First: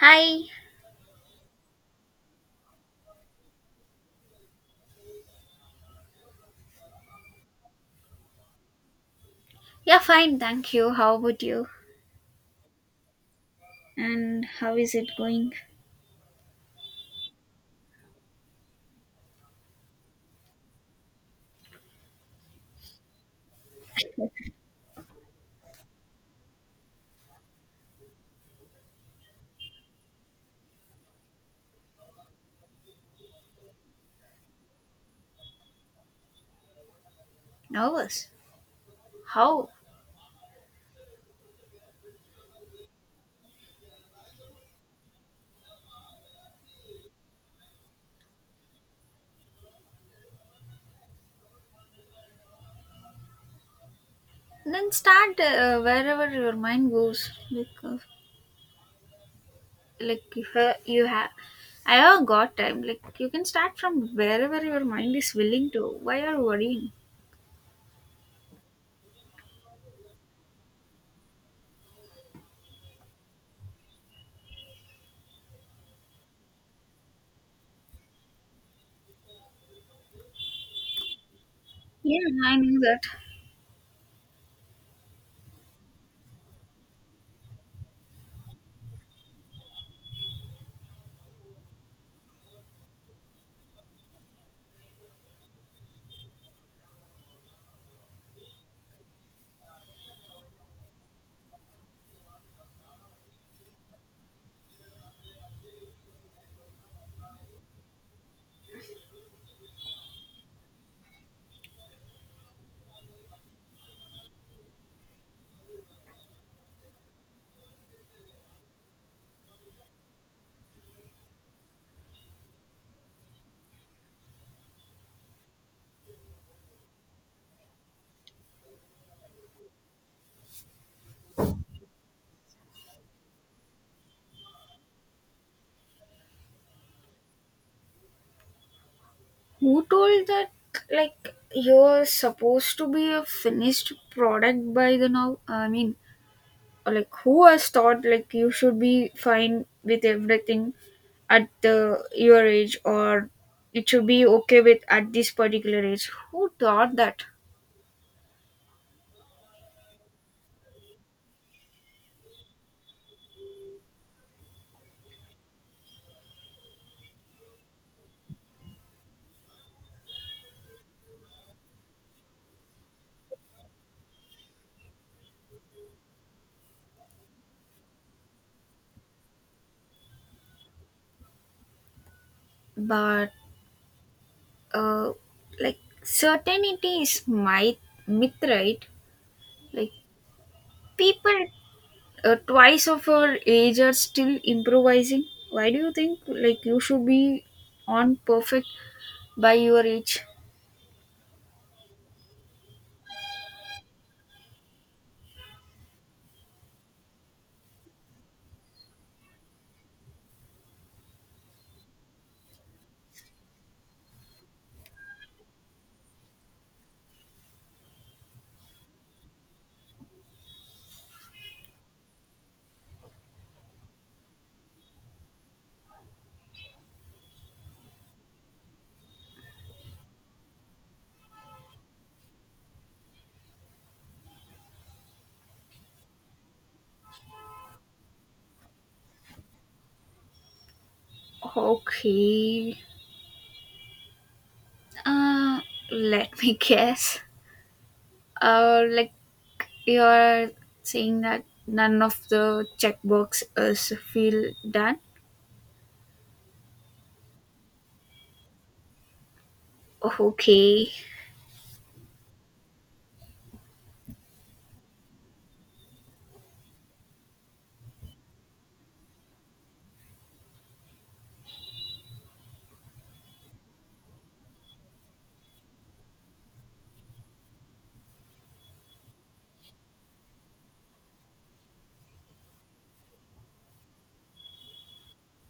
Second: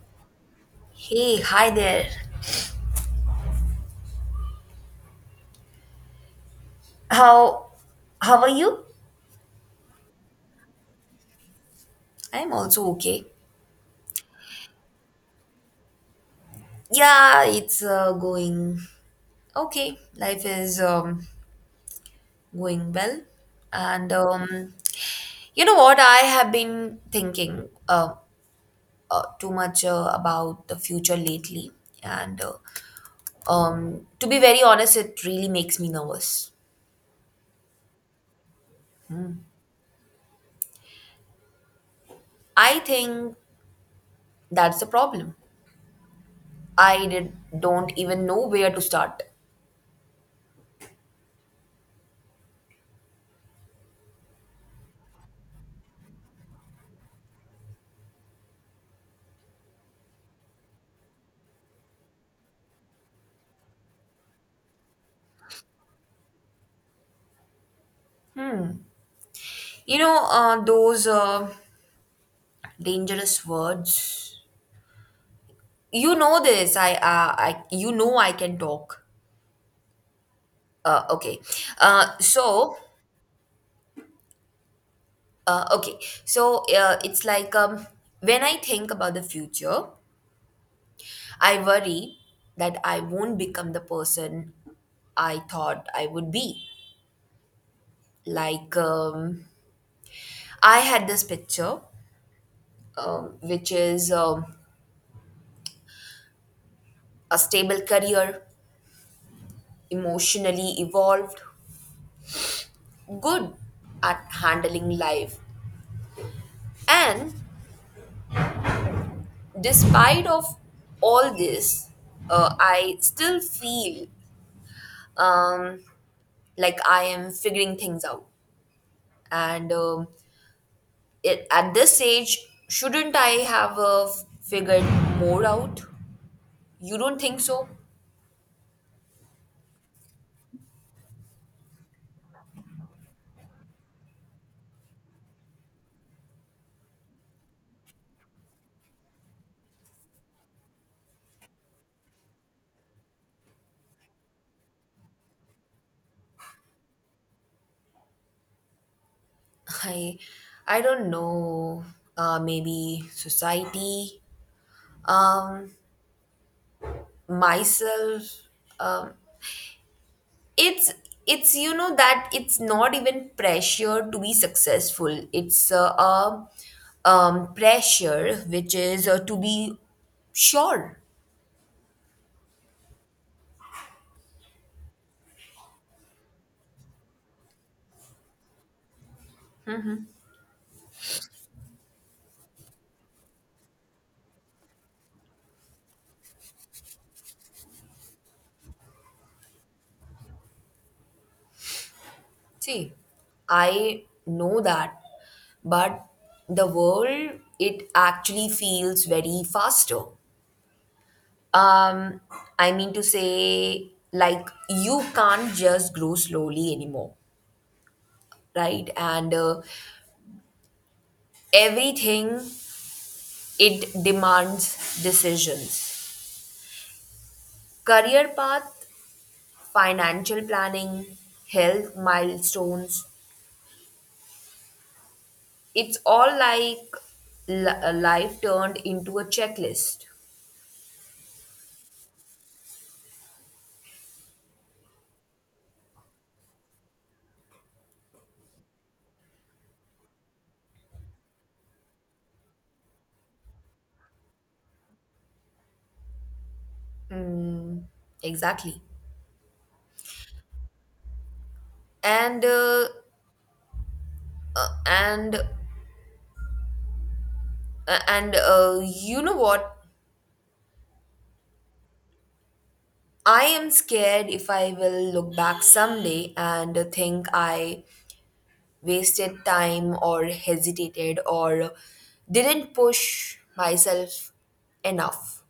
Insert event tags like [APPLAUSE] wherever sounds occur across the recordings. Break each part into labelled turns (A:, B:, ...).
A: Hi.
B: Hey, hi there. How how are you?
A: Yeah, fine. Thank you. How about you?
B: I'm also okay.
A: And how is it going?
B: Yeah, it's going okay. Life is going well. And You know what? I have been thinking too much about the future lately. And To be very honest, it really makes me nervous.
A: Nervous. How?
B: I think that's the problem. I did, don't even know where to start.
A: Then start wherever your mind goes. Like if you have, I have got time. Like you can start from wherever your mind is willing to. Why are you worrying?
B: You know, those. Dangerous words. You know this. I, you know I can talk. Okay. Uh,
A: Yeah, I
B: so,
A: know that.
B: okay. So, it's like when I think about the future, I worry that I won't become the person I thought I would be. Like, I had this picture, which is a stable career, emotionally evolved, good at handling life, and despite of all this, I still feel um, like I am figuring things out. And It, at this age, shouldn't I have figured more out? You don't think so?
A: Who told that? Like you're supposed to be a finished product by the now. I mean, like who has thought like you should be fine with everything at the your age or it should be okay with at this particular age who thought that
B: [LAUGHS] I, I don't know. Maybe society, um, myself. Um, it's it's you know that it's not even pressure to be successful. It's a pressure which is to be sure.
A: but uh like certainty is my myth, right? Like people twice of our age are still improvising. Why do you think like you should be on perfect by your age?
B: See, I know that, but the world, it actually feels very faster. Um i mean to say, like, you can't just grow slowly anymore, right? And everything, it demands decisions, career path, financial planning, health milestones. It's all like life turned into a checklist.
A: Okay, uh let me [LAUGHS] guess. Like, you are saying that none of the checkbox is feel done.
B: Exactly.
A: Okay.
B: And uh, and uh, and you know what? I am scared if I will look back someday and think I wasted time or hesitated or didn't push myself enough.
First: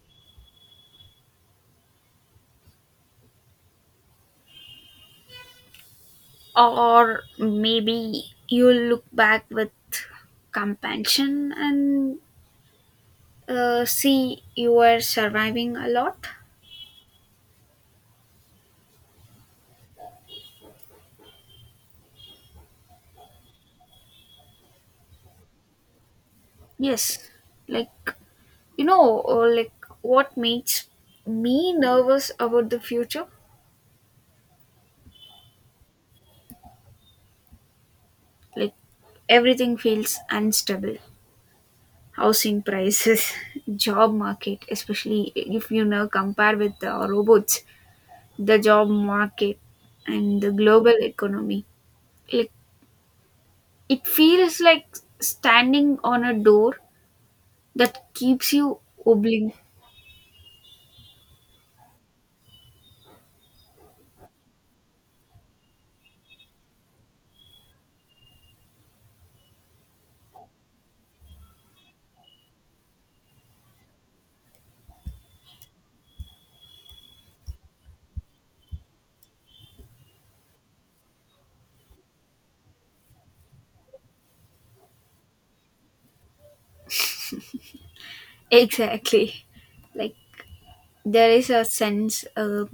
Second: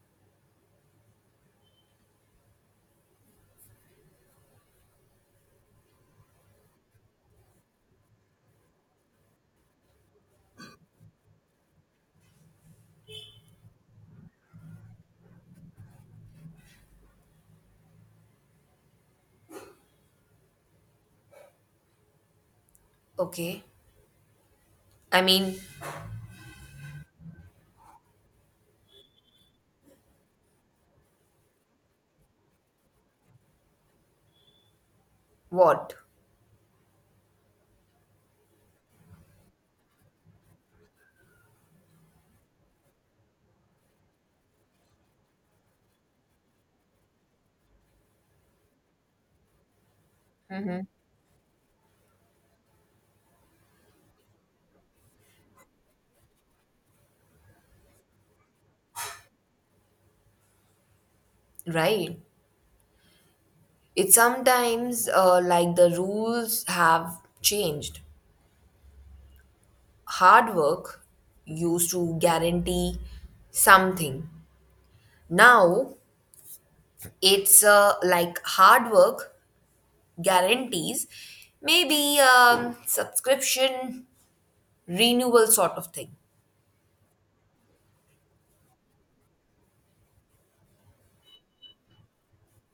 A: Or maybe you look back with compassion and see you are surviving a lot.
B: Okay. I mean,
A: Yes. Like, you know, like what makes me nervous about the future.
B: what?
A: Like everything feels unstable. Housing prices, [LAUGHS] job market, especially if you now compare with the robots, the job market and the global economy. Like it feels like standing on a door that keeps you oblique.
B: Right. It's sometimes like the rules have changed. Hard work used to guarantee something. Now it's like hard work guarantees maybe subscription renewal sort of thing.
A: Exactly. Like there is a sense uh,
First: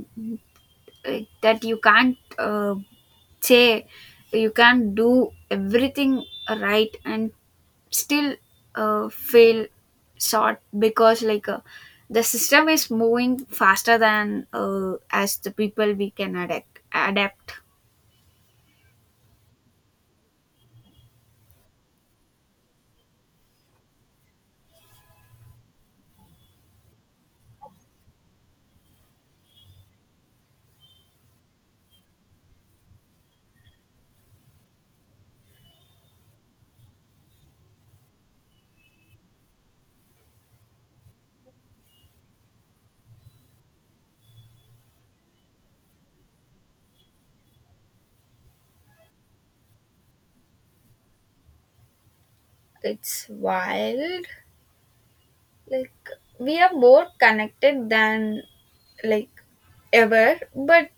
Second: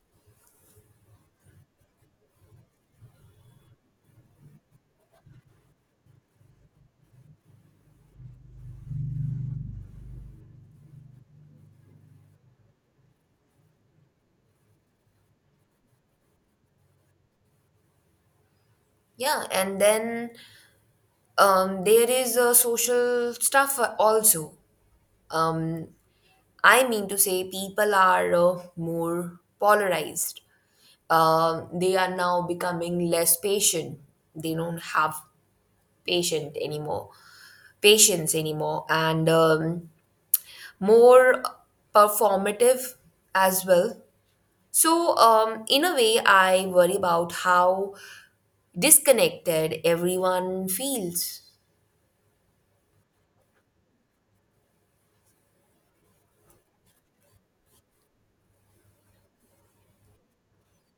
A: uh, that you can't say you can't do everything right and still feel short because like the system is moving faster than as the people we can adapt.
B: Yeah, and then there is social stuff also. Um, I mean to say, people are more polarized, they are now becoming less patient. They don't have patient anymore, patience anymore, and more performative as well. So, in a way, I worry about how disconnected everyone feels,
A: It's wild. Like, we are more connected than, like, ever, but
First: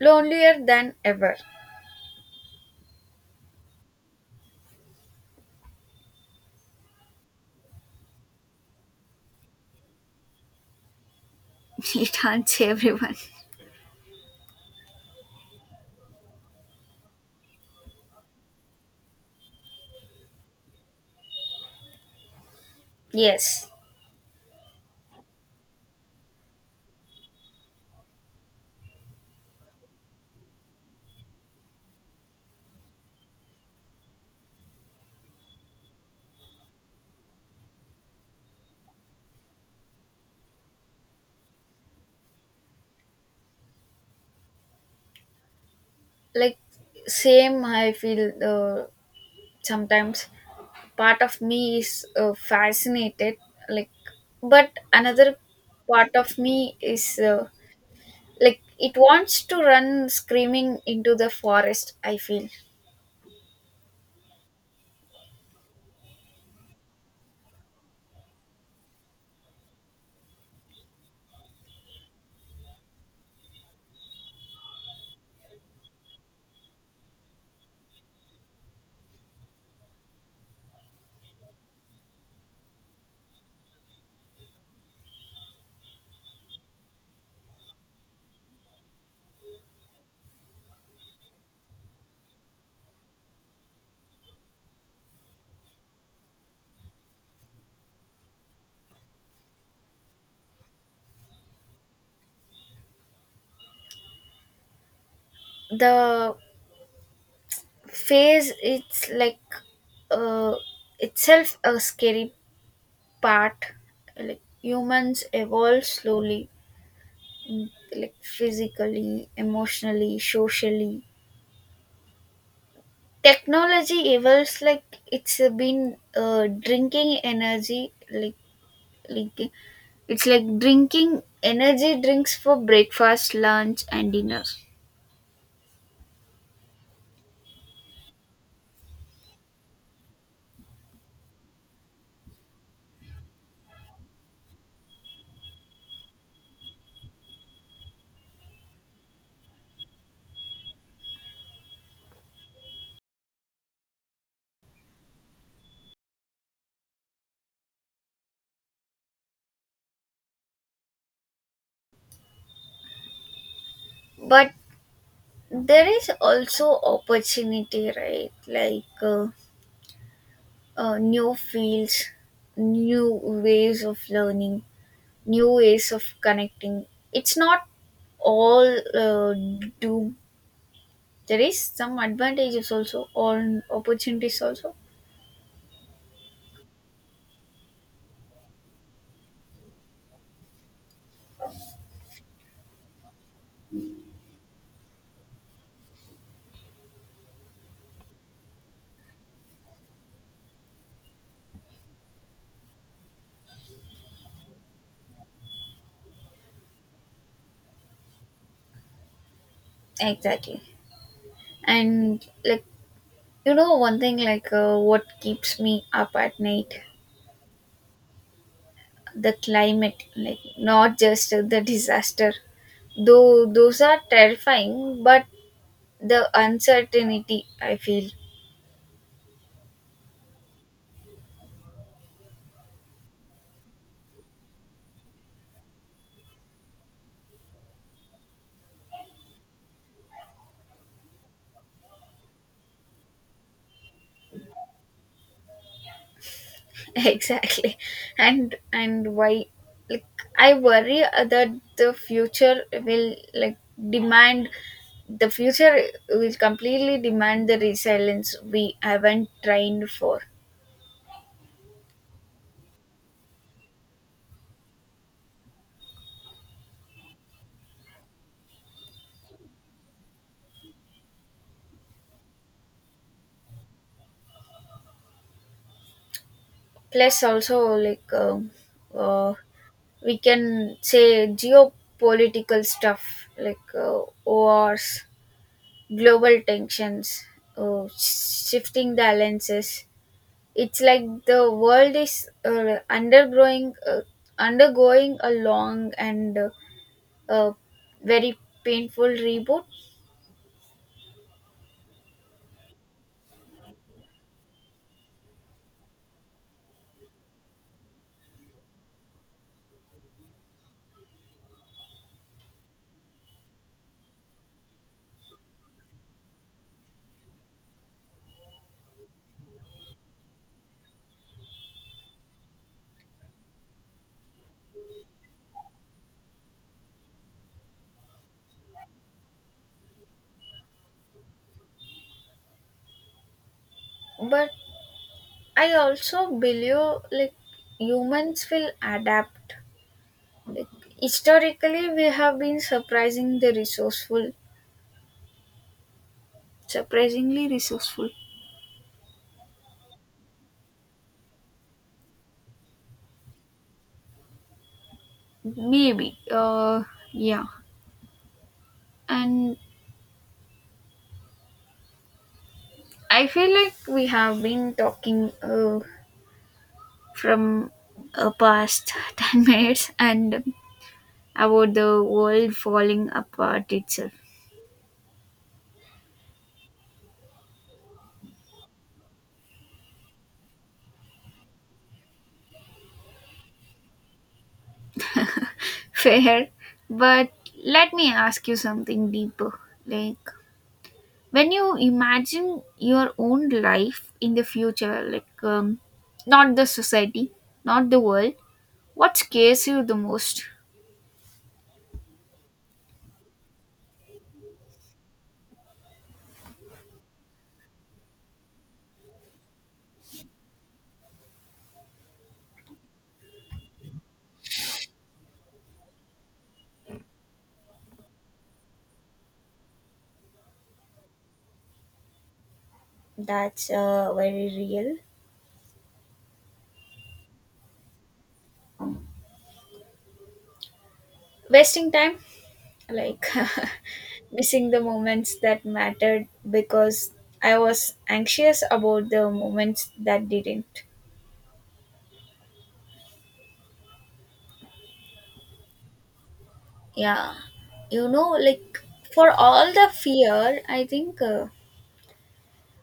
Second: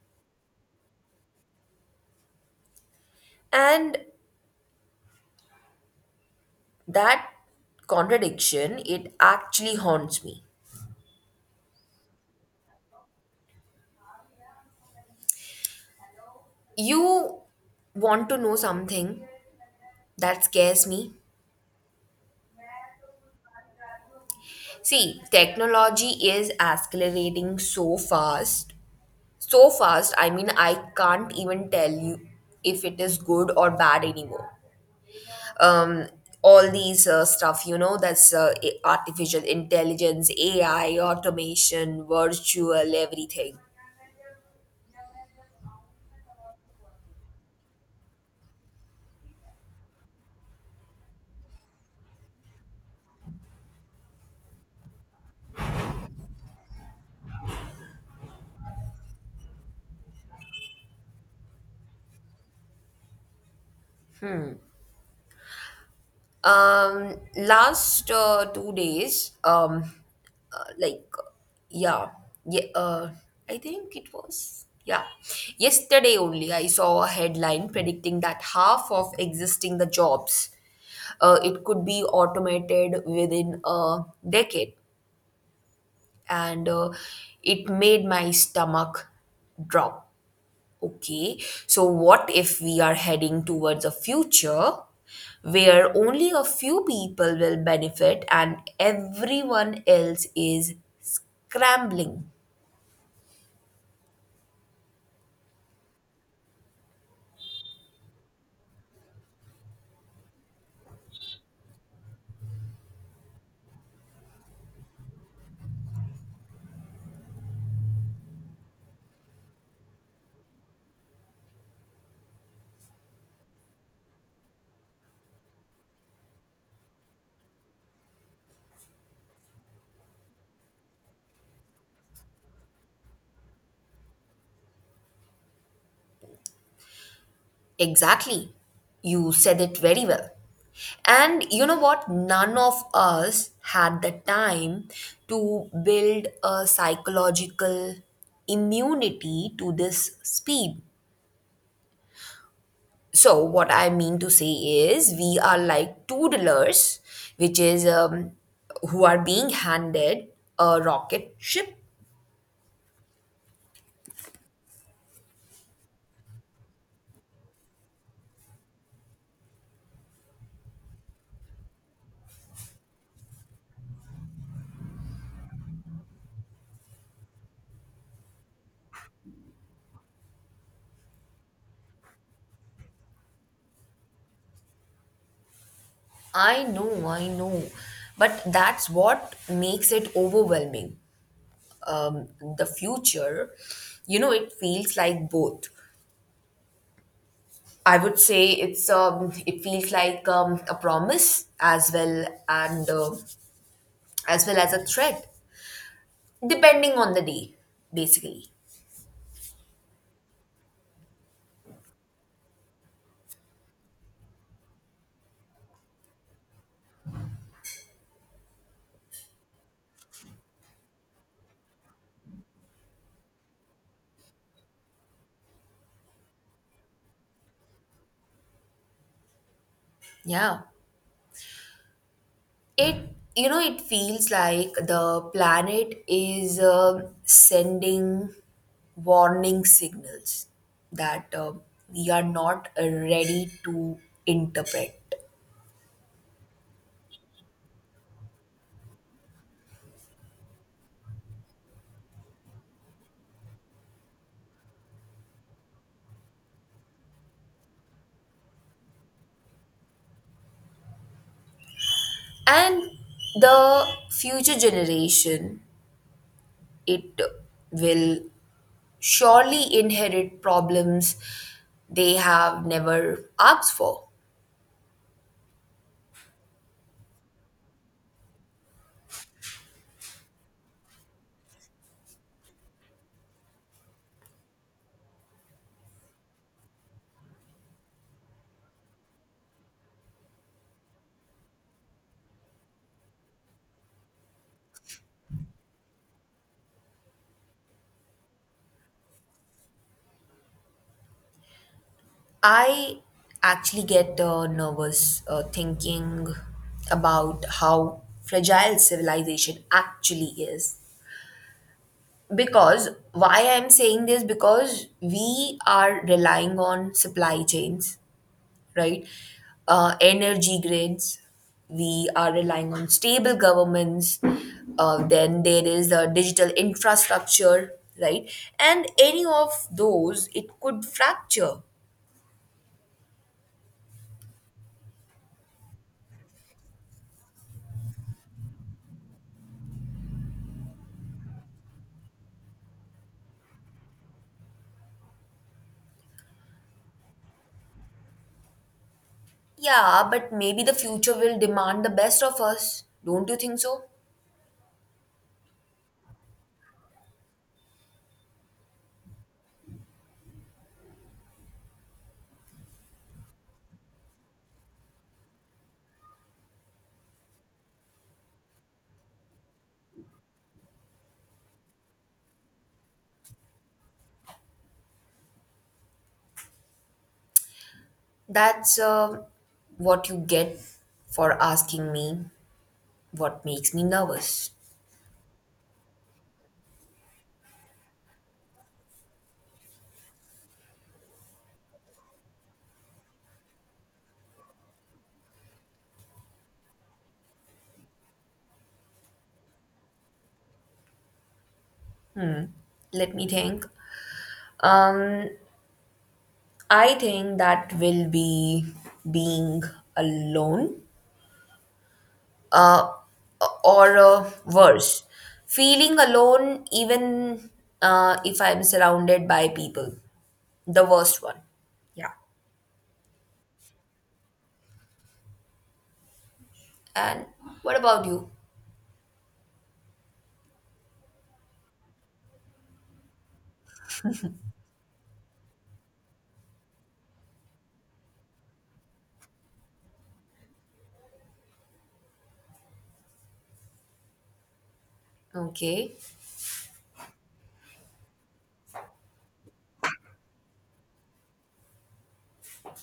A: lonelier than ever.
B: and that contradiction, it actually haunts me.
A: [LAUGHS] It haunts everyone.
B: You want to know something that scares me?
A: Yes.
B: See, technology is accelerating so fast. So fast, I mean, I can't even tell you if it is good or bad anymore. Um, all these stuff, you know, that's artificial intelligence, AI, automation, virtual, everything.
A: Like, same, I feel sometimes. Part of me is fascinated, like, but another part of me is like, it wants to run screaming into the forest, I feel.
B: Last 2 days, uh, like, yeah, yeah, I think it was, yeah, yesterday only, I saw a headline predicting that half of existing the jobs, it could be automated within a decade, and it made my stomach drop. Okay, so what if we are heading towards a future where only a few people will benefit and everyone else is scrambling?
A: The phase, it's like uh, itself a scary part. Like humans evolve slowly. mm, like physically, emotionally, socially, technology evolves, like, it's been drinking energy, like Like it's like drinking energy drinks for breakfast, lunch, and dinner.
B: Exactly. You said it very well. And you know what? None of us had the time to build a psychological immunity to this speed. So, what I mean to say is, we are like toddlers, which is who are being handed a rocket ship.
A: But there is also opportunity, right? Like new fields, new ways of learning, new ways of connecting. It's not all uh, doom. There is some advantages also, or opportunities also.
B: I know, but that's what makes it overwhelming. Um, the future, you know, it feels like both. I would say it's it feels like a promise as well and as well as a threat, depending on the day, basically.
A: Exactly. And like, you know, one thing like what keeps me up at night, the climate, like not just the disaster, though those are terrifying, but the uncertainty I feel.
B: Yeah. It, you know, it feels like the planet is sending warning signals that we are not ready to interpret.
A: [LAUGHS] Exactly. And why, like, I worry that the future will like demand the future will completely demand the resilience we haven't trained for.
B: And the future generation, it will surely inherit problems they have never asked for.
A: Plus also, like, uh, we can say geopolitical stuff like wars, global tensions, shifting the alliances. It's like the world is undergoing a long and uh, very painful reboot.
B: I actually get nervous thinking about how fragile civilization actually is. Because why I'm saying this, because we are relying on supply chains, right? Energy grids, we are relying on stable governments, then there is the digital infrastructure, right? And any of those, it could fracture.
A: But I also believe like humans will adapt. Like, historically, we have been surprisingly resourceful.
B: Yeah, but maybe the future will demand the best of us. Don't you think so?
A: Maybe. Yeah. And I feel like we have been talking from past [LAUGHS] 10 minutes and about the world falling apart itself.
B: That's what you get for asking me what makes me nervous.
A: [LAUGHS] Fair. But let me ask you something deeper. Like, when you imagine your own life in the future, like, not the society, not the world, what scares you the most?
B: Let me think. Um, I think that will be being alone, uh, or worse, feeling alone even if I'm surrounded by people. The worst one. Yeah.
A: That's very real.
B: And what about you?
A: Wasting time? Like, [LAUGHS] missing the moments that mattered because I was anxious about the moments that didn't.
B: Okay.
A: Yeah, you know, like, for all the fear, I think uh,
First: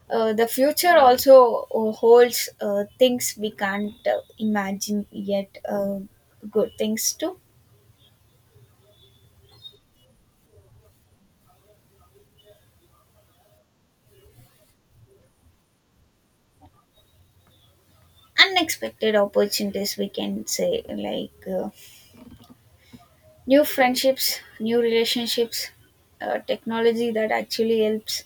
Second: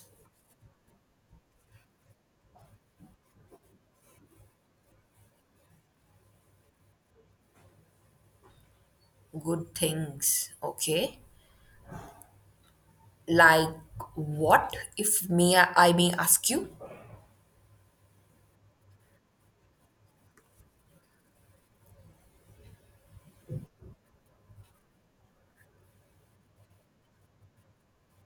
A: uh, the future also holds things we can't imagine yet. Good things too.
B: Good things, okay. Like what, if I may ask you?
A: Unexpected opportunities, we can say, like new friendships, new relationships, technology that actually helps,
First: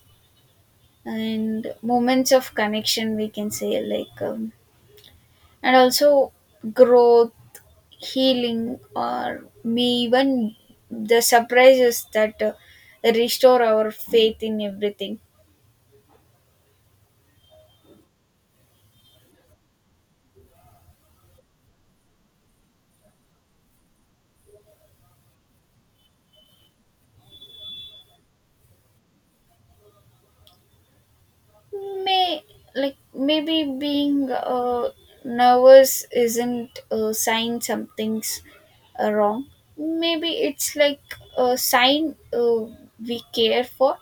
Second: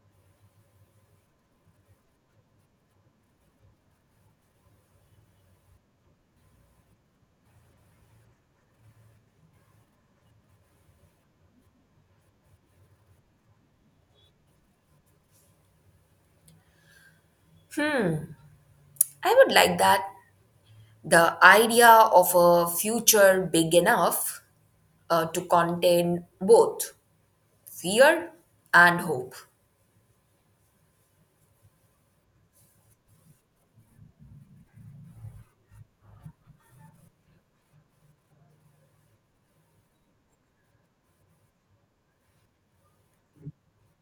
A: and moments of connection, we can say, like, and also growth, healing, or may even the surprises that restore our faith in everything.
B: I would like that. The idea of a future big enough to contain both fear and hope.
A: May, like, maybe being nervous isn't a sign something's wrong. Maybe it's like a sign we care for.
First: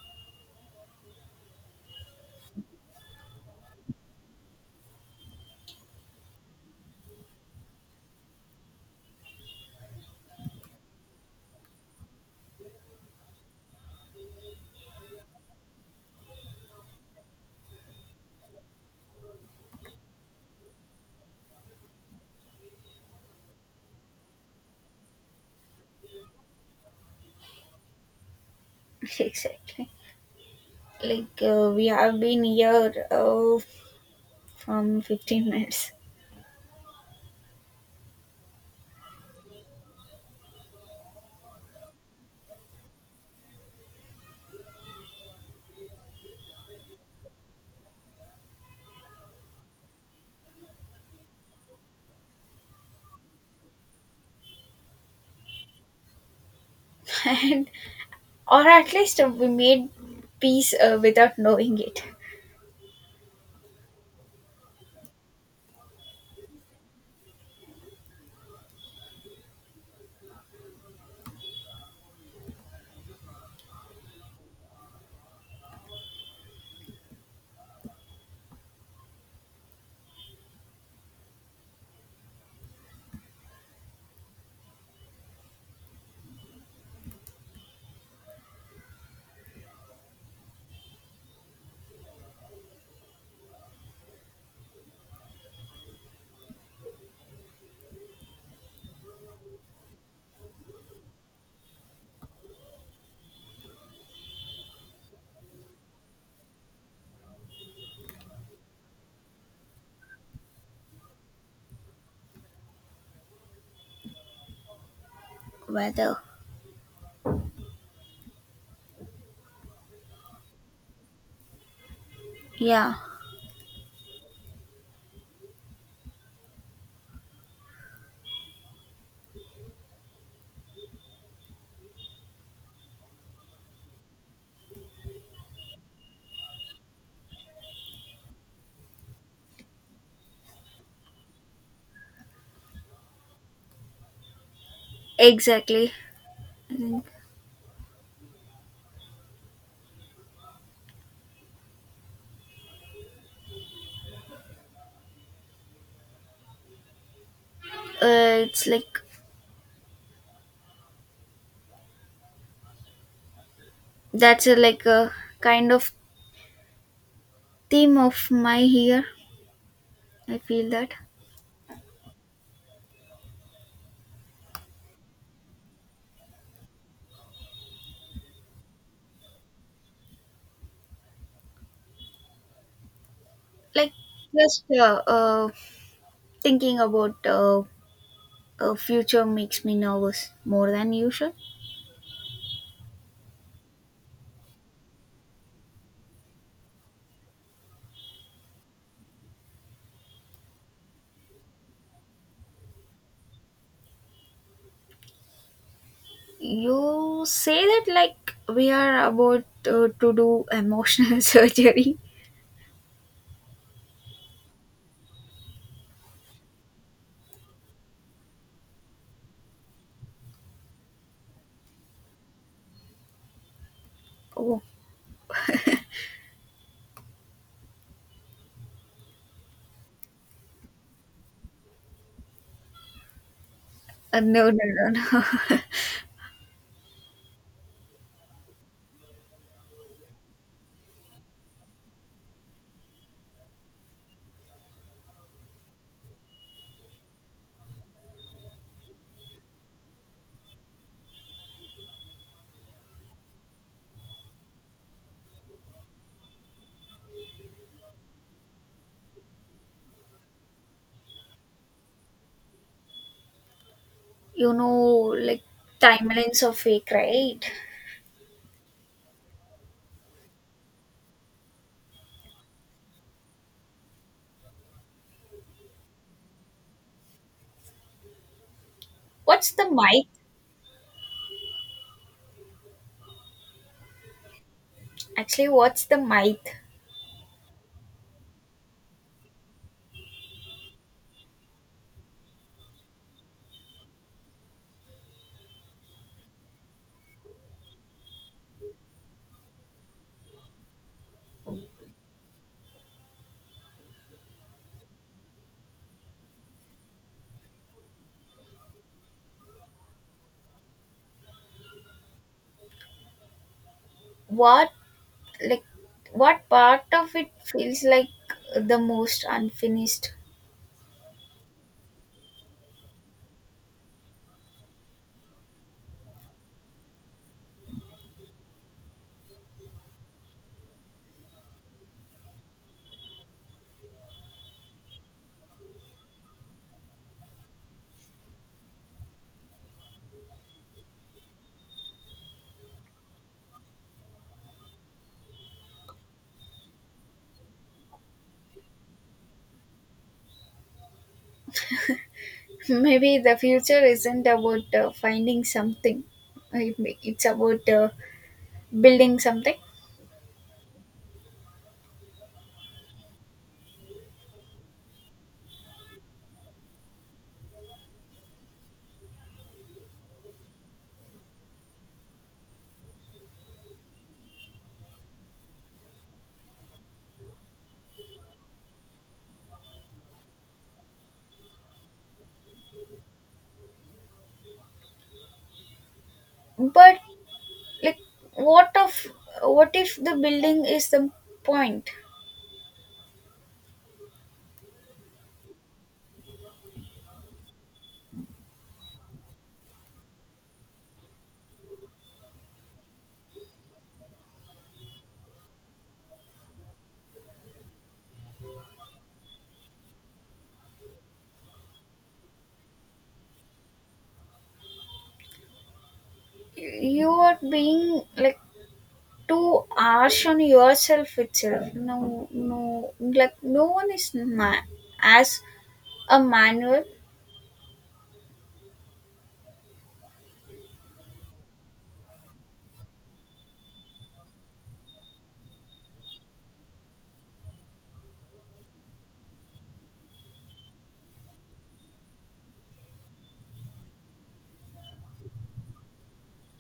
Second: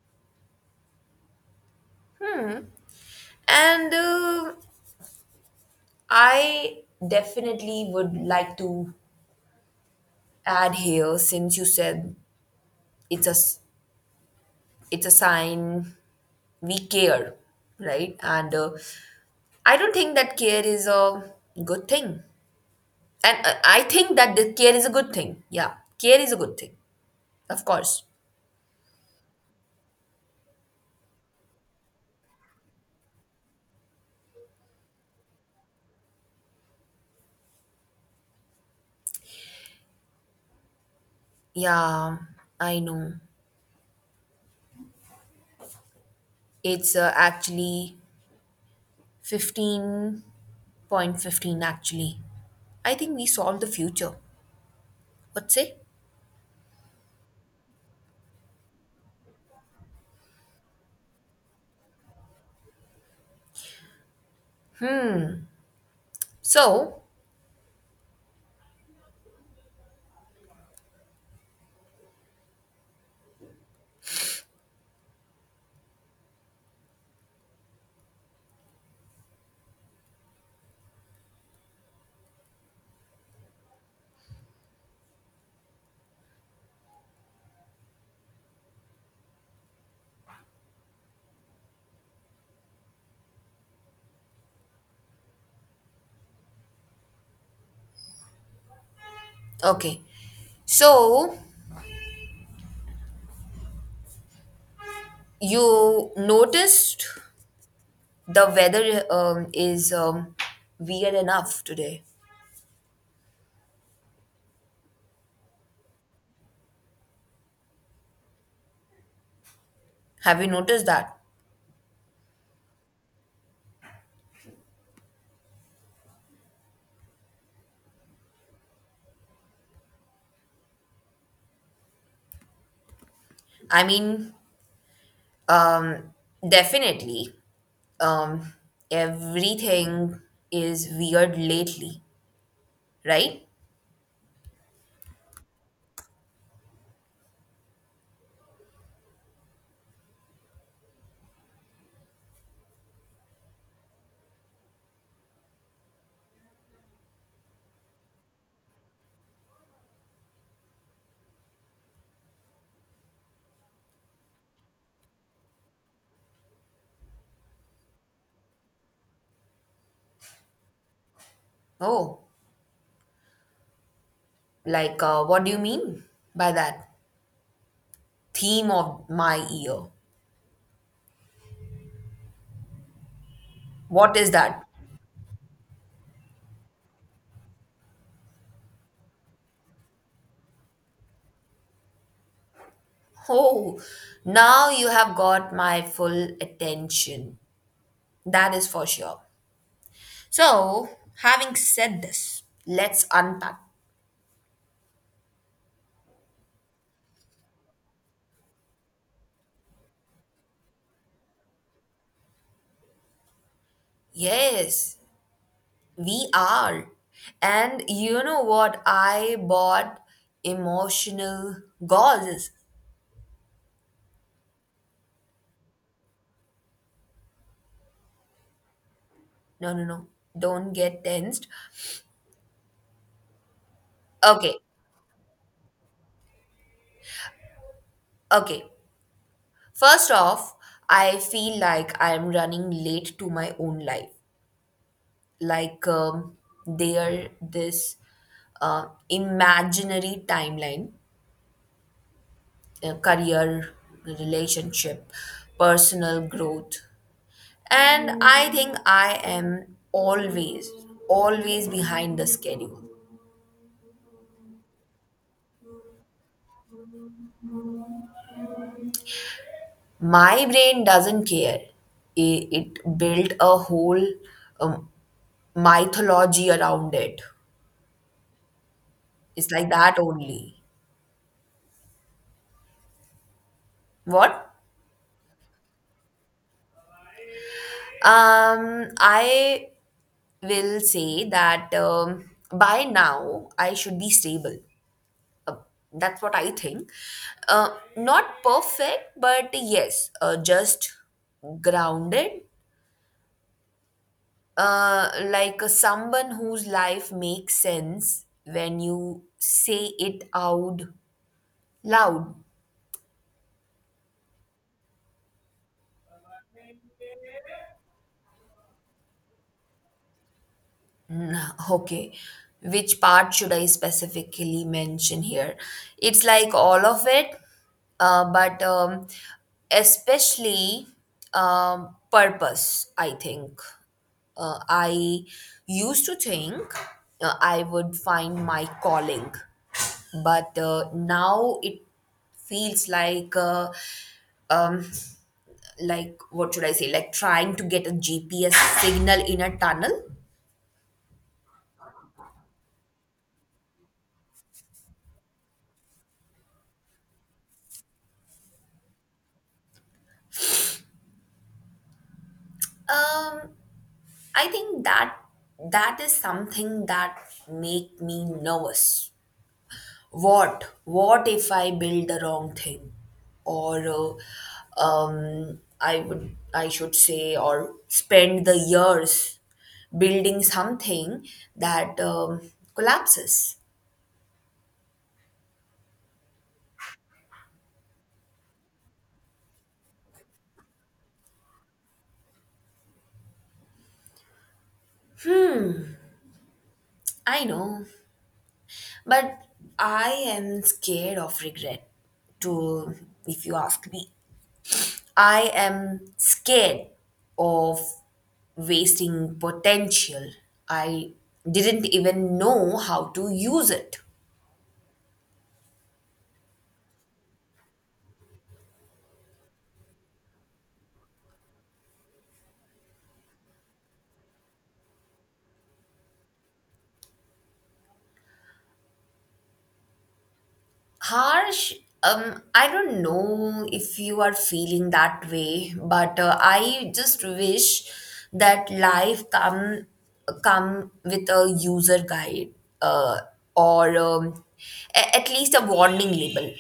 B: And I definitely would like to add here, since you said it's a s- it's a sign we care, right? And I don't think that care is a good thing. And I think that the care is a good thing. Yeah, care is a good thing, of course.
A: [LAUGHS] Exactly, like, we have been here from 15 minutes.
B: Yeah, I know. It's actually 15:15 actually. I think we solved the future. What say?
A: [LAUGHS] And or at least we made peace without knowing it.
B: So, okay. So, you noticed the weather is weird enough today.
A: Weather.
B: Have you noticed that?
A: Yeah.
B: I mean, um, definitely. Um, Everything is weird lately, right?
A: Exactly. And, it's like that's like a kind of theme of my year, I feel that.
B: Oh, like what do you mean by that? Theme of my year.
A: Like,
B: What is that?
A: just thinking about future makes me nervous more than usual.
B: Oh, now you have got my full attention. That is for sure. So, having said this, let's unpack.
A: You say that like we are about to do emotional [LAUGHS] surgery.
B: Yes, we are. And you know what? I bought emotional gauzes.
A: Oh.
B: No, no, no. Don't get tensed.
A: No,
B: Okay,
A: no, no, no.
B: okay. First off, I feel like I am running late to my own life. Like this imaginary timeline, career, relationship, personal growth, and I think I am always behind the schedule.
A: [LAUGHS] You know, like, timelines are fake, right?
B: My brain doesn't care. It built a whole um, mythology around it. It's
A: What's
B: like
A: the
B: that
A: myth?
B: only. What?
A: Actually, what's the myth?
B: I will say that by now I should be stable. Uh, that's what I think. Uh, Not perfect, but yes, just grounded, like someone whose life makes sense when you say it out loud. [LAUGHS]
A: What, like, what part of it feels like the most unfinished?
B: Mm, okay, which part should I specifically mention here? It's like all of it, but especially purpose, I think. I used to think I would find my calling, but now it feels um like what should I say, like trying to get a GPS signal in a tunnel.
A: [LAUGHS] Maybe the future isn't about finding something. It's about building something.
B: Um i think that that is something that make me nervous. What if I build the wrong thing, or I should say, or spend the years building something that collapses.
A: But like, what of what if the building is the point?
B: I know. But I am scared of regret, to, if you ask me. I am scared of wasting potential. I didn't even know how to use it.
A: You are being like too harsh on yourself itself. No, no, like no one is as a manual.
B: Harsh, I don't know if you are feeling that way, but I just wish that life come come with a user guide, uh, or at least a warning label.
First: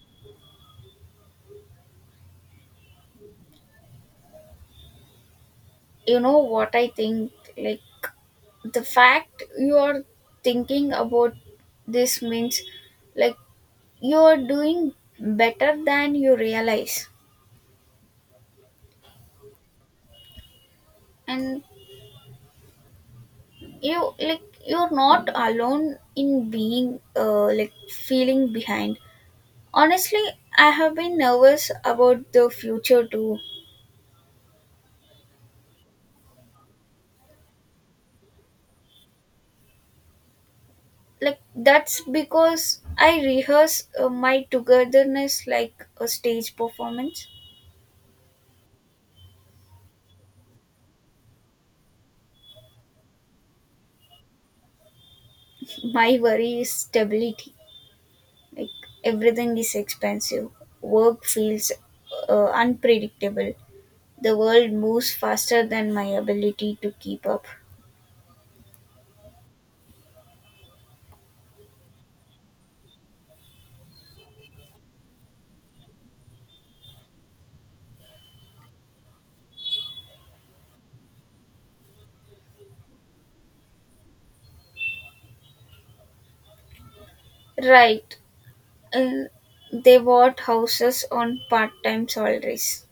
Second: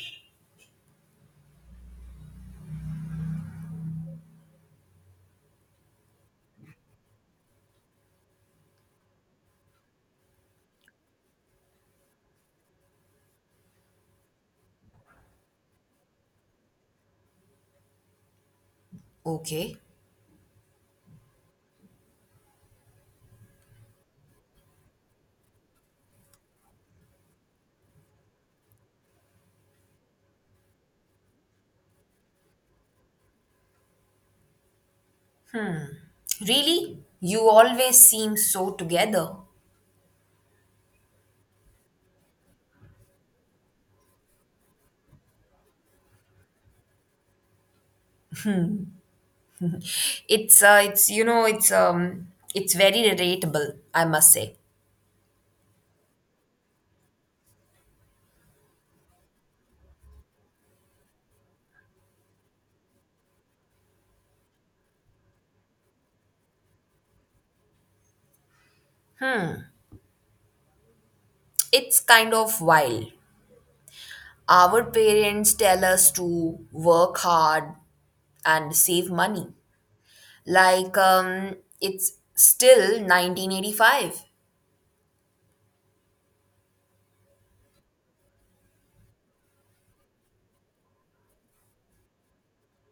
A: You know what I think? Like the fact you are thinking about this means like you are doing better than you realize,
B: Okay.
A: and you, like, you're not alone in being like feeling behind. Honestly, I have been nervous about the future too.
B: Really? You always seem so together.
A: Like, that's because I rehearse my togetherness like a stage performance.
B: It's you know, it's very relatable, I must say.
A: [LAUGHS] My worry is stability. Like everything is expensive, work feels unpredictable, the world moves faster than my ability to keep up.
B: It's kind of wild. Our parents tell us to work hard and save money. Like it's still 1985.
A: Right. uh, they bought houses on part-time salaries.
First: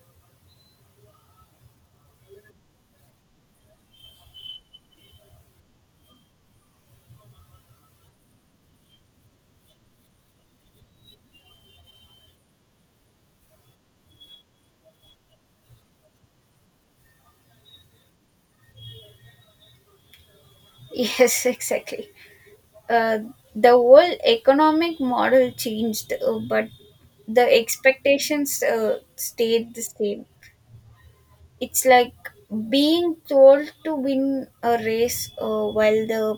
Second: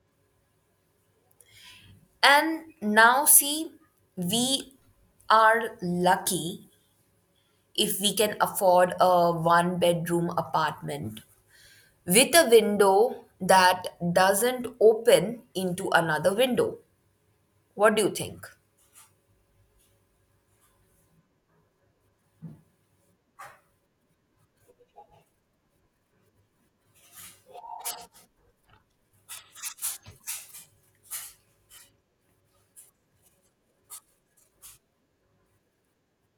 B: And now see, we are lucky if we can afford a one bedroom apartment with a window that doesn't open into another window. What do you think?
A: [LAUGHS] Yes, exactly. uh, the whole economic model changed, but the expectations stayed the same. It's like being told to win a race while the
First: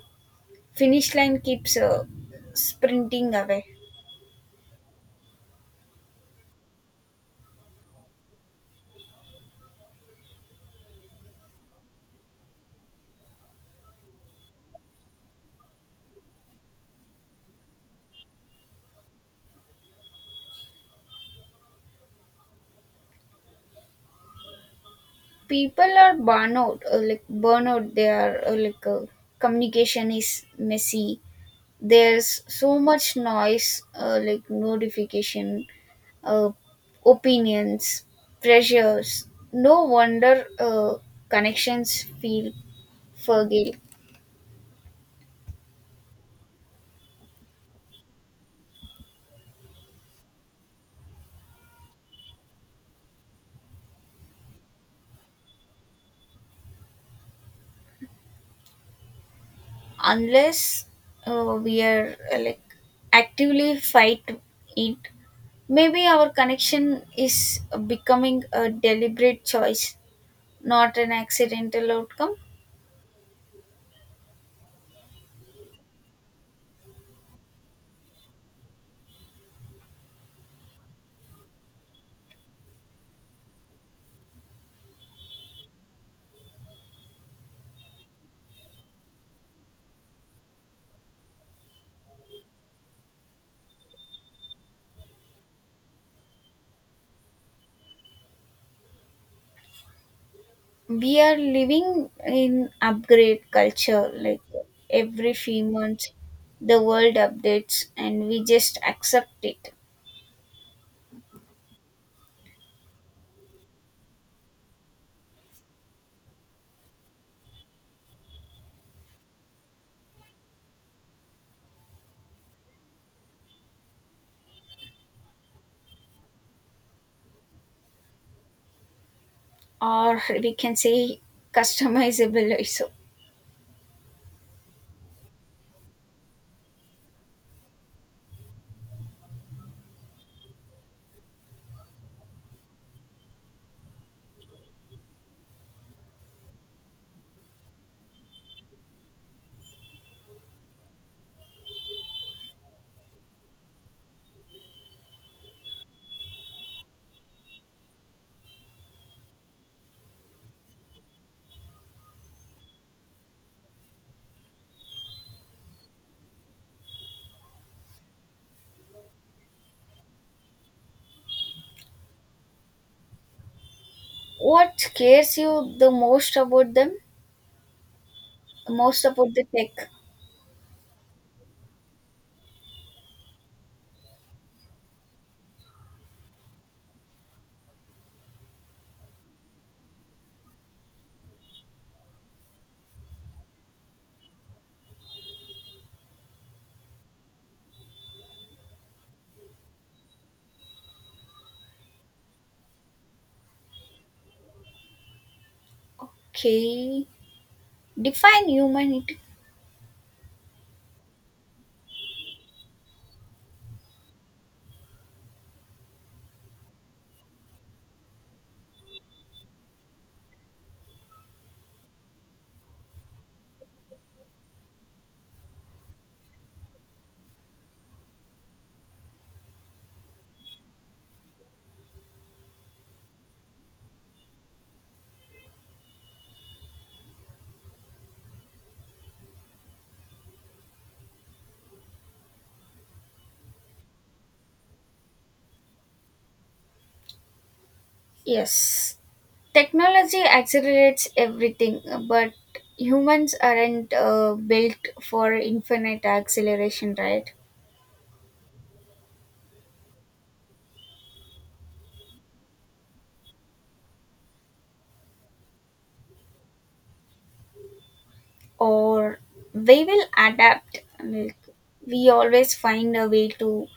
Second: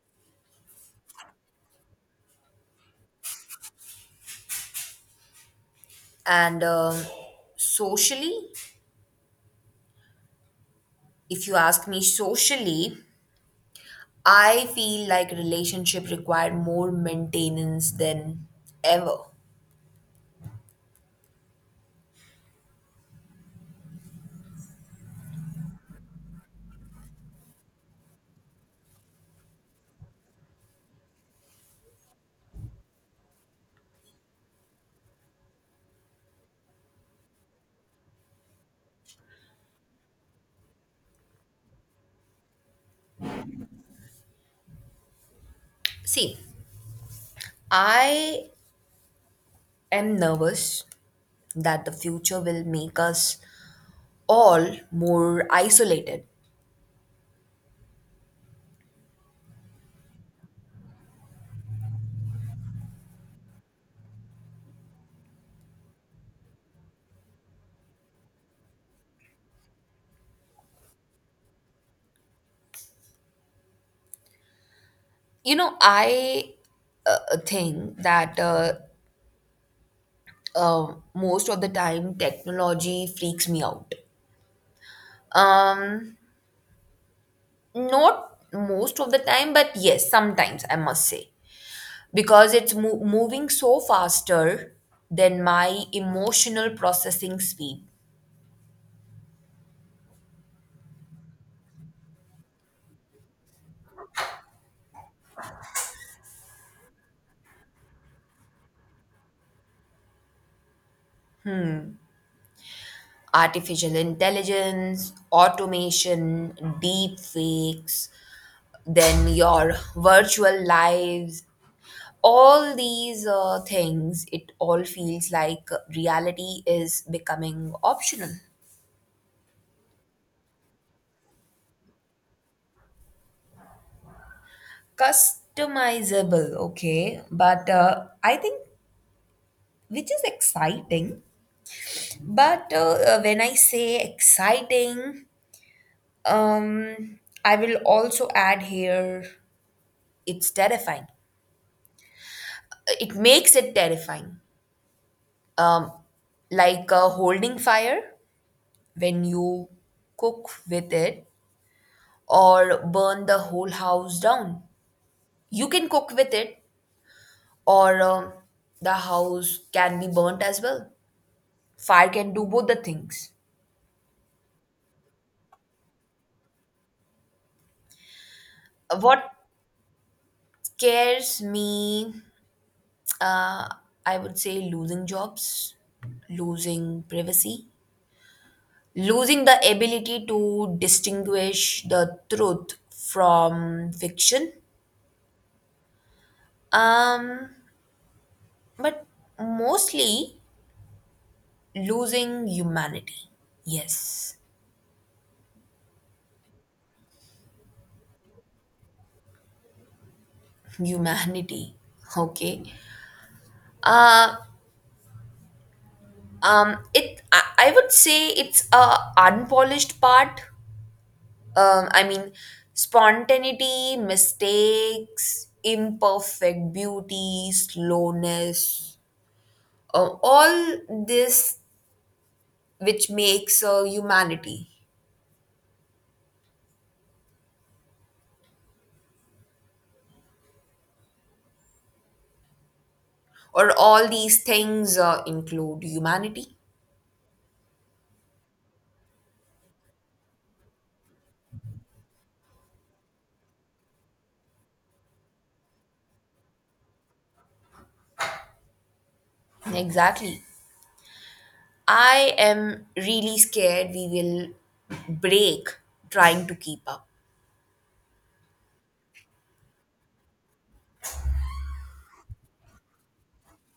A: finish line keeps sprinting away.
B: And socially, if you ask me, socially, I feel like relationship require more maintenance than ever.
A: People are burnout, They are communication is messy. There's so much noise like notification, uh, opinions, pressures. No wonder connections feel fragile.
B: See, I am nervous that the future will make us all more isolated.
A: Unless we are like actively fight it. Maybe our connection is becoming a deliberate choice, not an accidental outcome.
B: You know, I think that uh, most of the time technology freaks me out. Um, Not most of the time, but yes, sometimes I must say, because it's moving so faster than my emotional processing speed.
A: We are living in upgrade culture. Like every few months the world updates and we just accept it.
B: Artificial intelligence, automation, deep fakes, then your virtual lives, all these things, it all feels like reality is becoming optional.
A: Or we can say customizable also.
B: Customizable, okay. But I think, which is exciting. But when I say exciting, I will also add here, it's terrifying. It makes it terrifying. Um, like holding fire when you cook with it or burn the whole house down. You can cook with it, or the house can be burnt as well. Fire can do both the things.
A: What scares you the most about them most
B: What
A: about the tech?
B: scares me, uh, I would say, losing jobs, losing privacy, losing the ability to distinguish the truth from fiction, um but mostly losing humanity. Yes.
A: Okay, define humanity.
B: [LAUGHS] Humanity, okay. uh I would say it's a unpolished part. I mean, spontaneity, mistakes, imperfect beauty, slowness, all this which makes humanity, or all these things include humanity.
A: Yes, technology accelerates everything, but humans aren't built for infinite acceleration, right?
B: Exactly. I am really scared we will break trying to keep up.
A: Or we will adapt. Like, we always find a way to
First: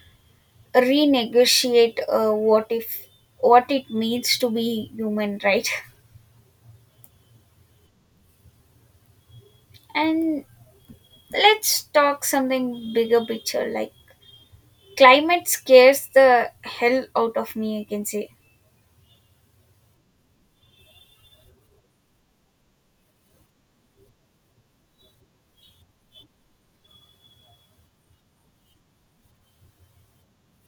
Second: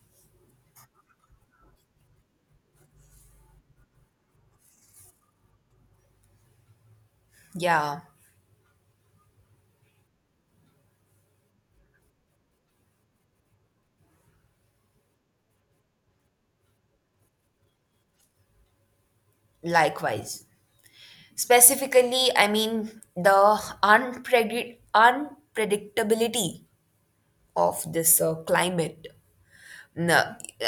A: renegotiate what if what it means to be human, right?
B: Yeah,
A: [LAUGHS] And let's talk something bigger picture. Like, climate scares the hell out of me, I can say.
B: likewise. Specifically, I mean, the unpredictability of this climate. No,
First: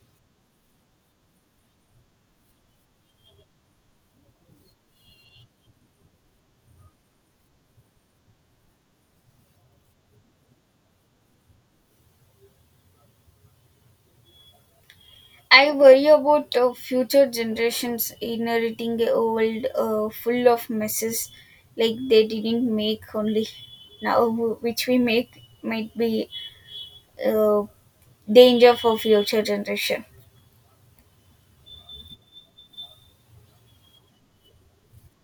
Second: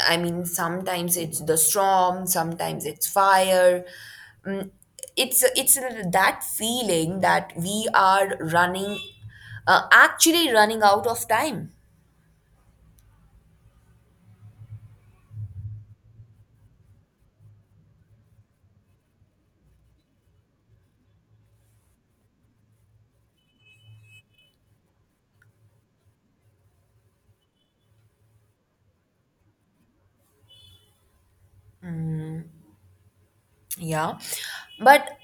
B: I mean, sometimes it's the storm, sometimes it's fire. Mm, it's that feeling that we are actually running out of time.
A: I worry about future generations inheriting a world full of messes, like they didn't make only. Now, which we make might be uh, danger for future generation.
B: Yeah, but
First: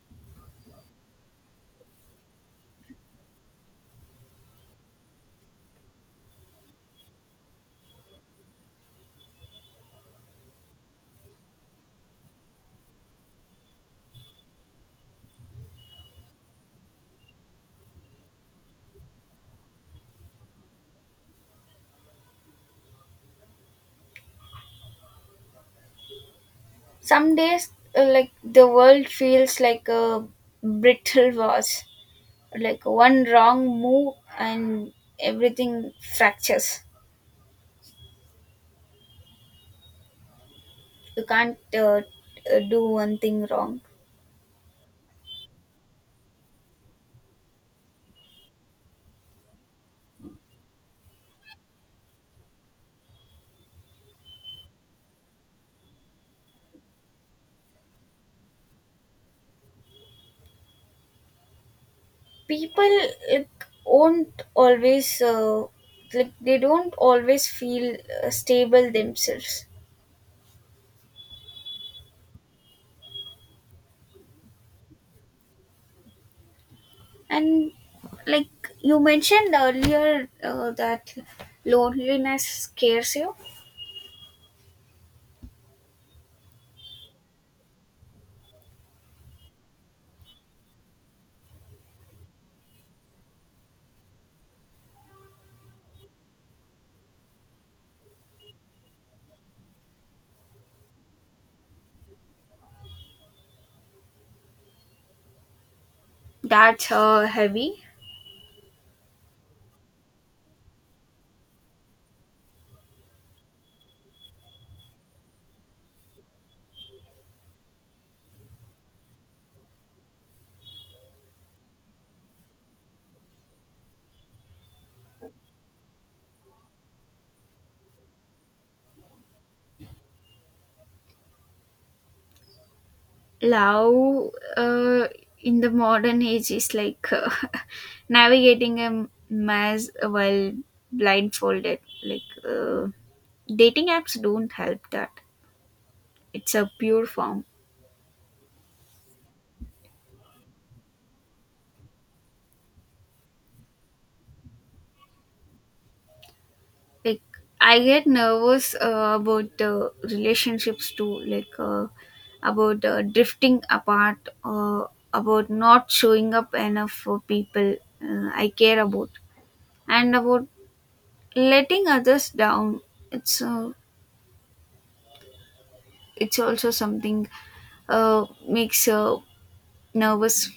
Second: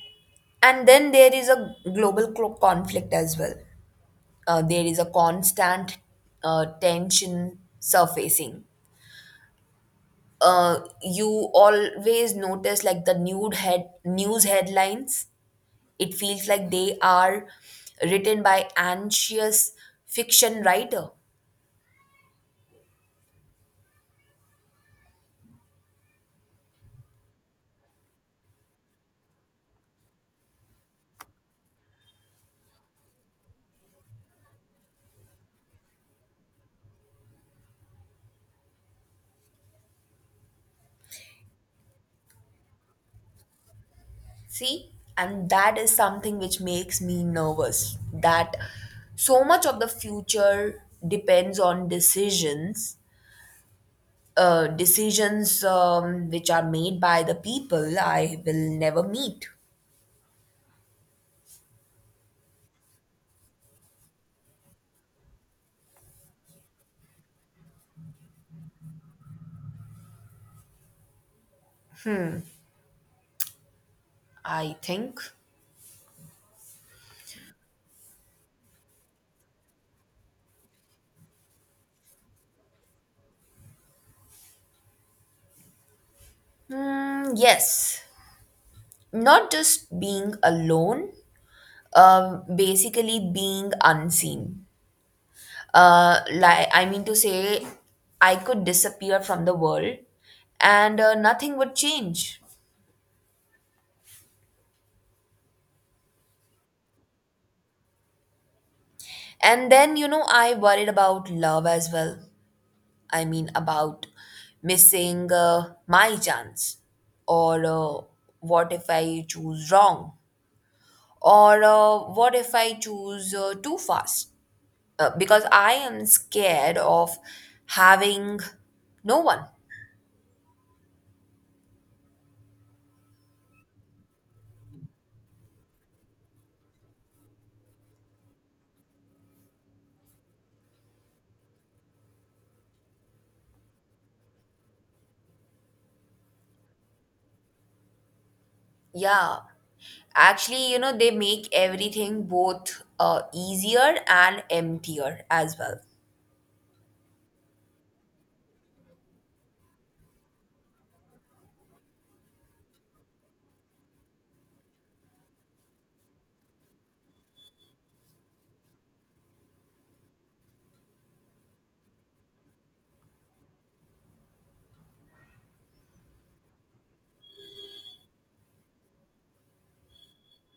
B: and then there is a global conflict as well. There is a constant tension surfacing. You always notice like the nude head news headlines. It feels like they are written by anxious fiction writer.
A: Some days, like the world feels like a brittle vase, like one wrong move and everything fractures. You can't do one thing wrong.
B: See, and that is something which makes me nervous that so much of the future depends on decisions which are made by the people I will never meet.
A: People like won't always like they don't always feel stable themselves,
B: I think.
A: and like you mentioned earlier that loneliness scares you.
B: Hmm, yes. Not just being alone, basically being unseen. Like I mean to say, I could disappear from the world and nothing would change.
A: That's heavy.
B: And then, you know, I worried about love as well. I mean, about missing my chance. Or what if I choose wrong? Or what if I choose too fast? Because I am scared of having no one.
A: Love uh, in the modern age is like [LAUGHS] navigating a maze while blindfolded. Like dating apps don't help that. It's a pure form.
B: Yeah. Actually, you know, they make everything both easier and emptier as well.
A: Like I get nervous about relationships too. Like about drifting apart. About not showing up enough for people I care about, and about letting others down. it's uh, it's also something makes nervous.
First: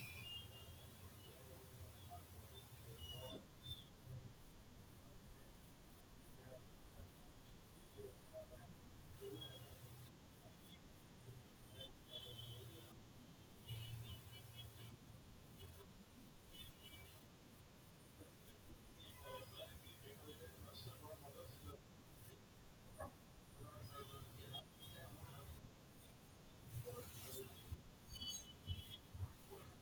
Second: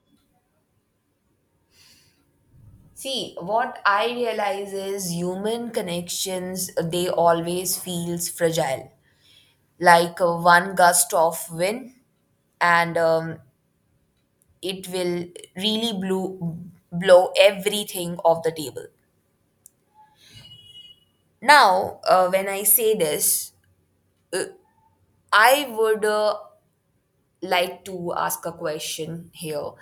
B: See, what I realize is human connections, they always feels fragile. Like one gust of wind and it will really blow everything off the table. Now, when I say this, uh, I would like to ask a question here.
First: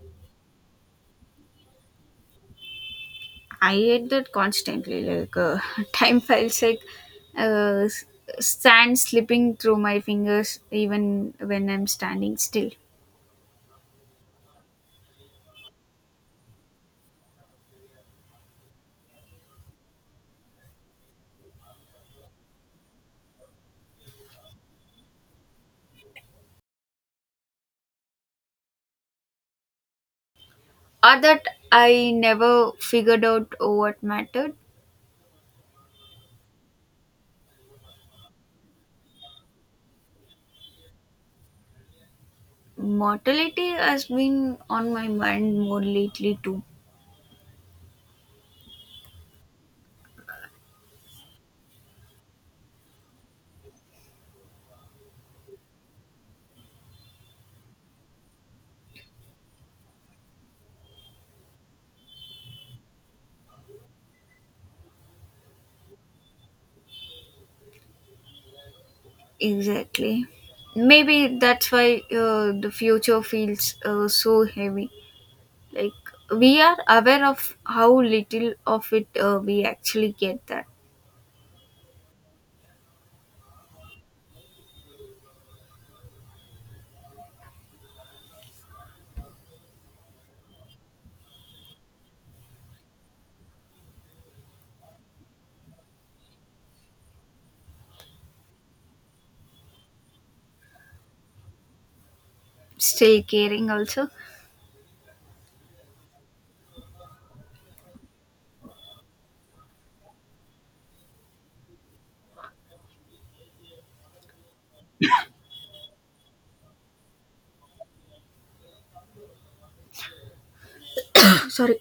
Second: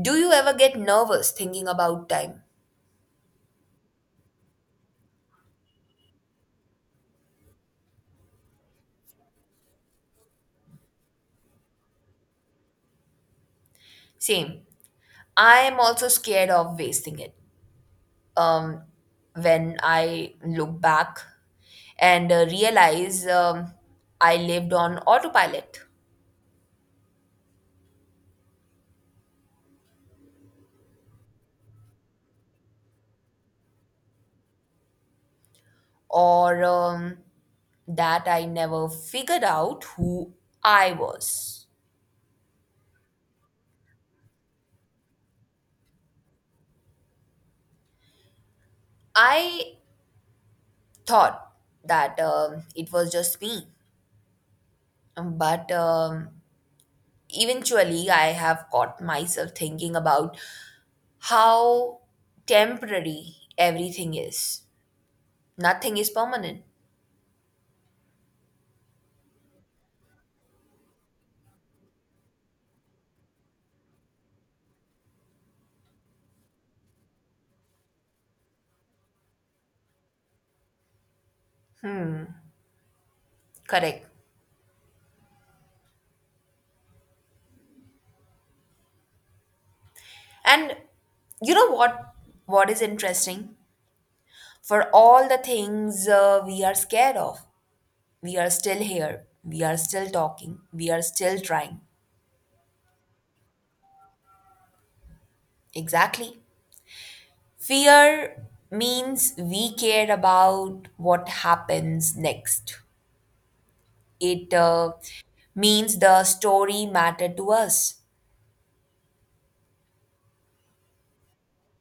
B: Do you ever get nervous thinking about time?
A: I hate that constantly. Like, [LAUGHS] time feels like uh, s- sand slipping through my fingers even when I'm standing still.
B: Same. I am also scared of wasting it. Um, when I look back and realize I lived on autopilot,
A: Or that I never figured out what mattered.
B: or that I never figured out who I was.
A: Mortality has been on my mind more lately too.
B: I thought that it was just me, but eventually I have caught myself thinking about how temporary everything is. Nothing is permanent.
A: Exactly. Maybe that's why the future feels so heavy. Like, we are aware of how little of it we actually get that.
B: Correct. And you know what is interesting? For all the things we are scared of, we are still here. We are still talking. We are still trying.
A: Still caring also. [SIGHS]
B: Exactly. Fear means we care about what happens next. It means the story matter to us.
A: [COUGHS] Sorry.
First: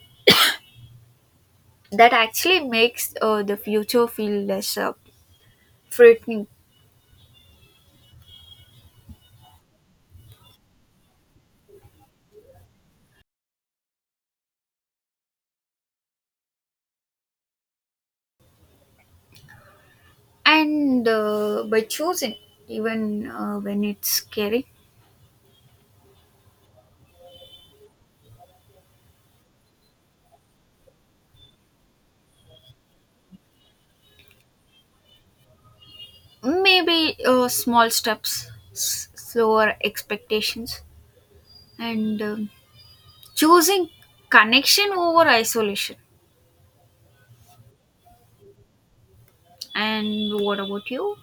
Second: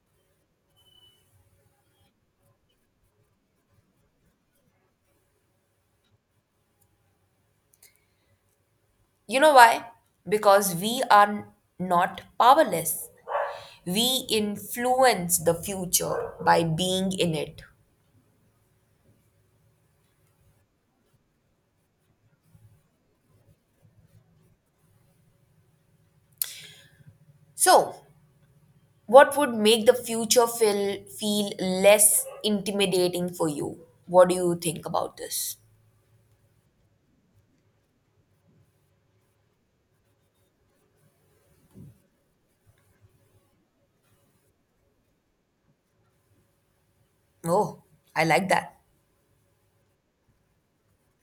A: That actually makes the future feel less frightening.
B: You know why? Because we are not powerless. We influence the future by being in it.
A: And by choosing, even when it's scary,
B: So, what would make the future feel less intimidating for you? What do you think about this?
A: maybe small steps, slower expectations, and choosing connection over isolation.
B: Oh, I like that.
A: And what about you?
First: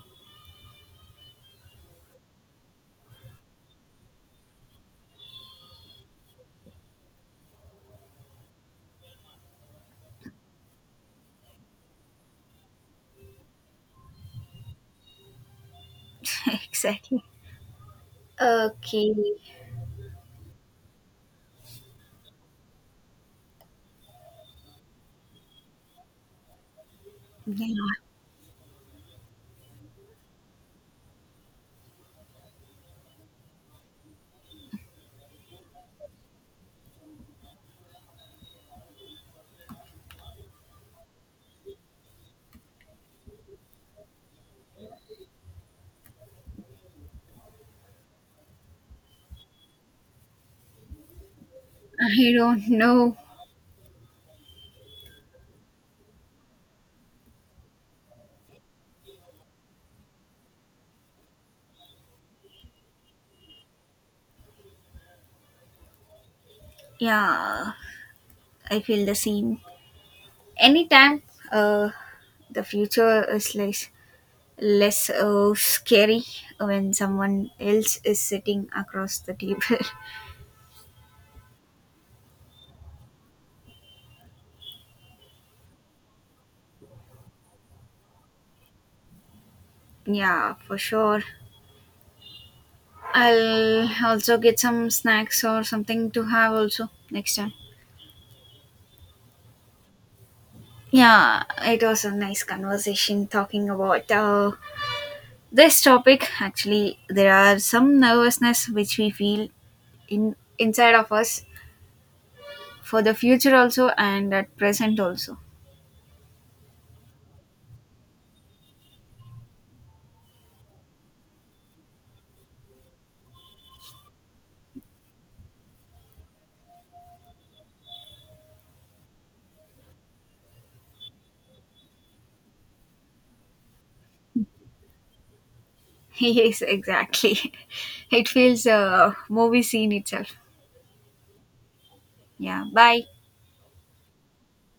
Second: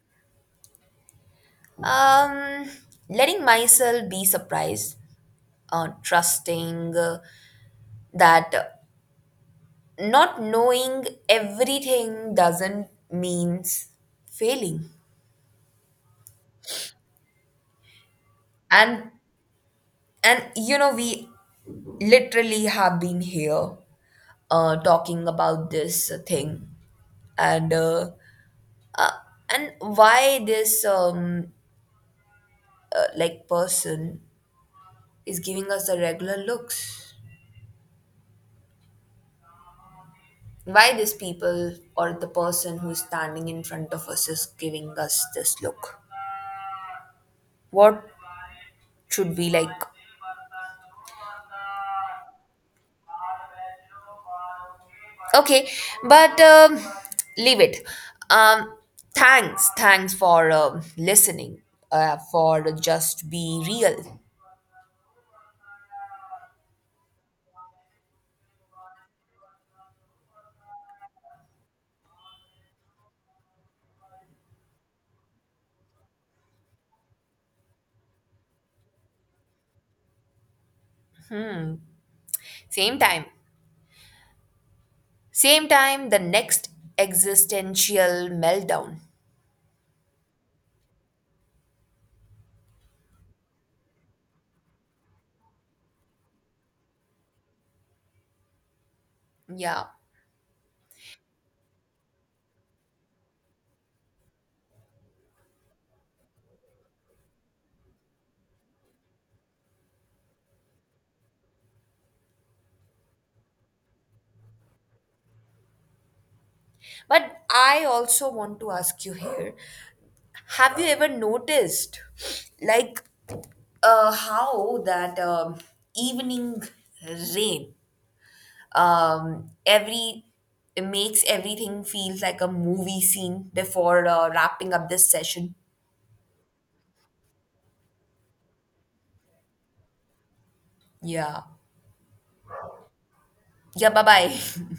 B: Um, Letting myself be surprised, trusting that not knowing everything doesn't means failing.
A: [LAUGHS] Exactly.
B: and
A: Okay.
B: and you know, we literally have been here talking about this thing
A: Yeah.
B: and uh, uh, and why this like person is giving us the regular looks why this people or the person who's standing in front of us is giving us this look. What should we like?
A: I don't know.
B: Okay, but leave it. Um, Thanks, thanks for listening, for just be real.
A: Yeah, I feel the same. Anytime uh, the future is less scary when someone else is sitting across the table.
B: Same time, same time, the next existential meltdown.
A: [LAUGHS] Yeah, for sure. I'll also get some snacks or something to have also next time.
B: Yeah.
A: Yeah, it was a nice conversation talking about this topic. Actually, there are some nervousness which we feel in inside of us for the future also and at present also.
B: But I also want to ask you here, have you ever noticed, like, how that evening rain every it makes everything feels like a movie scene before wrapping up this session.
A: [LAUGHS] Yes, exactly. [LAUGHS] It feels a movie scene itself.
B: Yeah.
A: Yeah, bye.
B: Yeah, bye bye. [LAUGHS]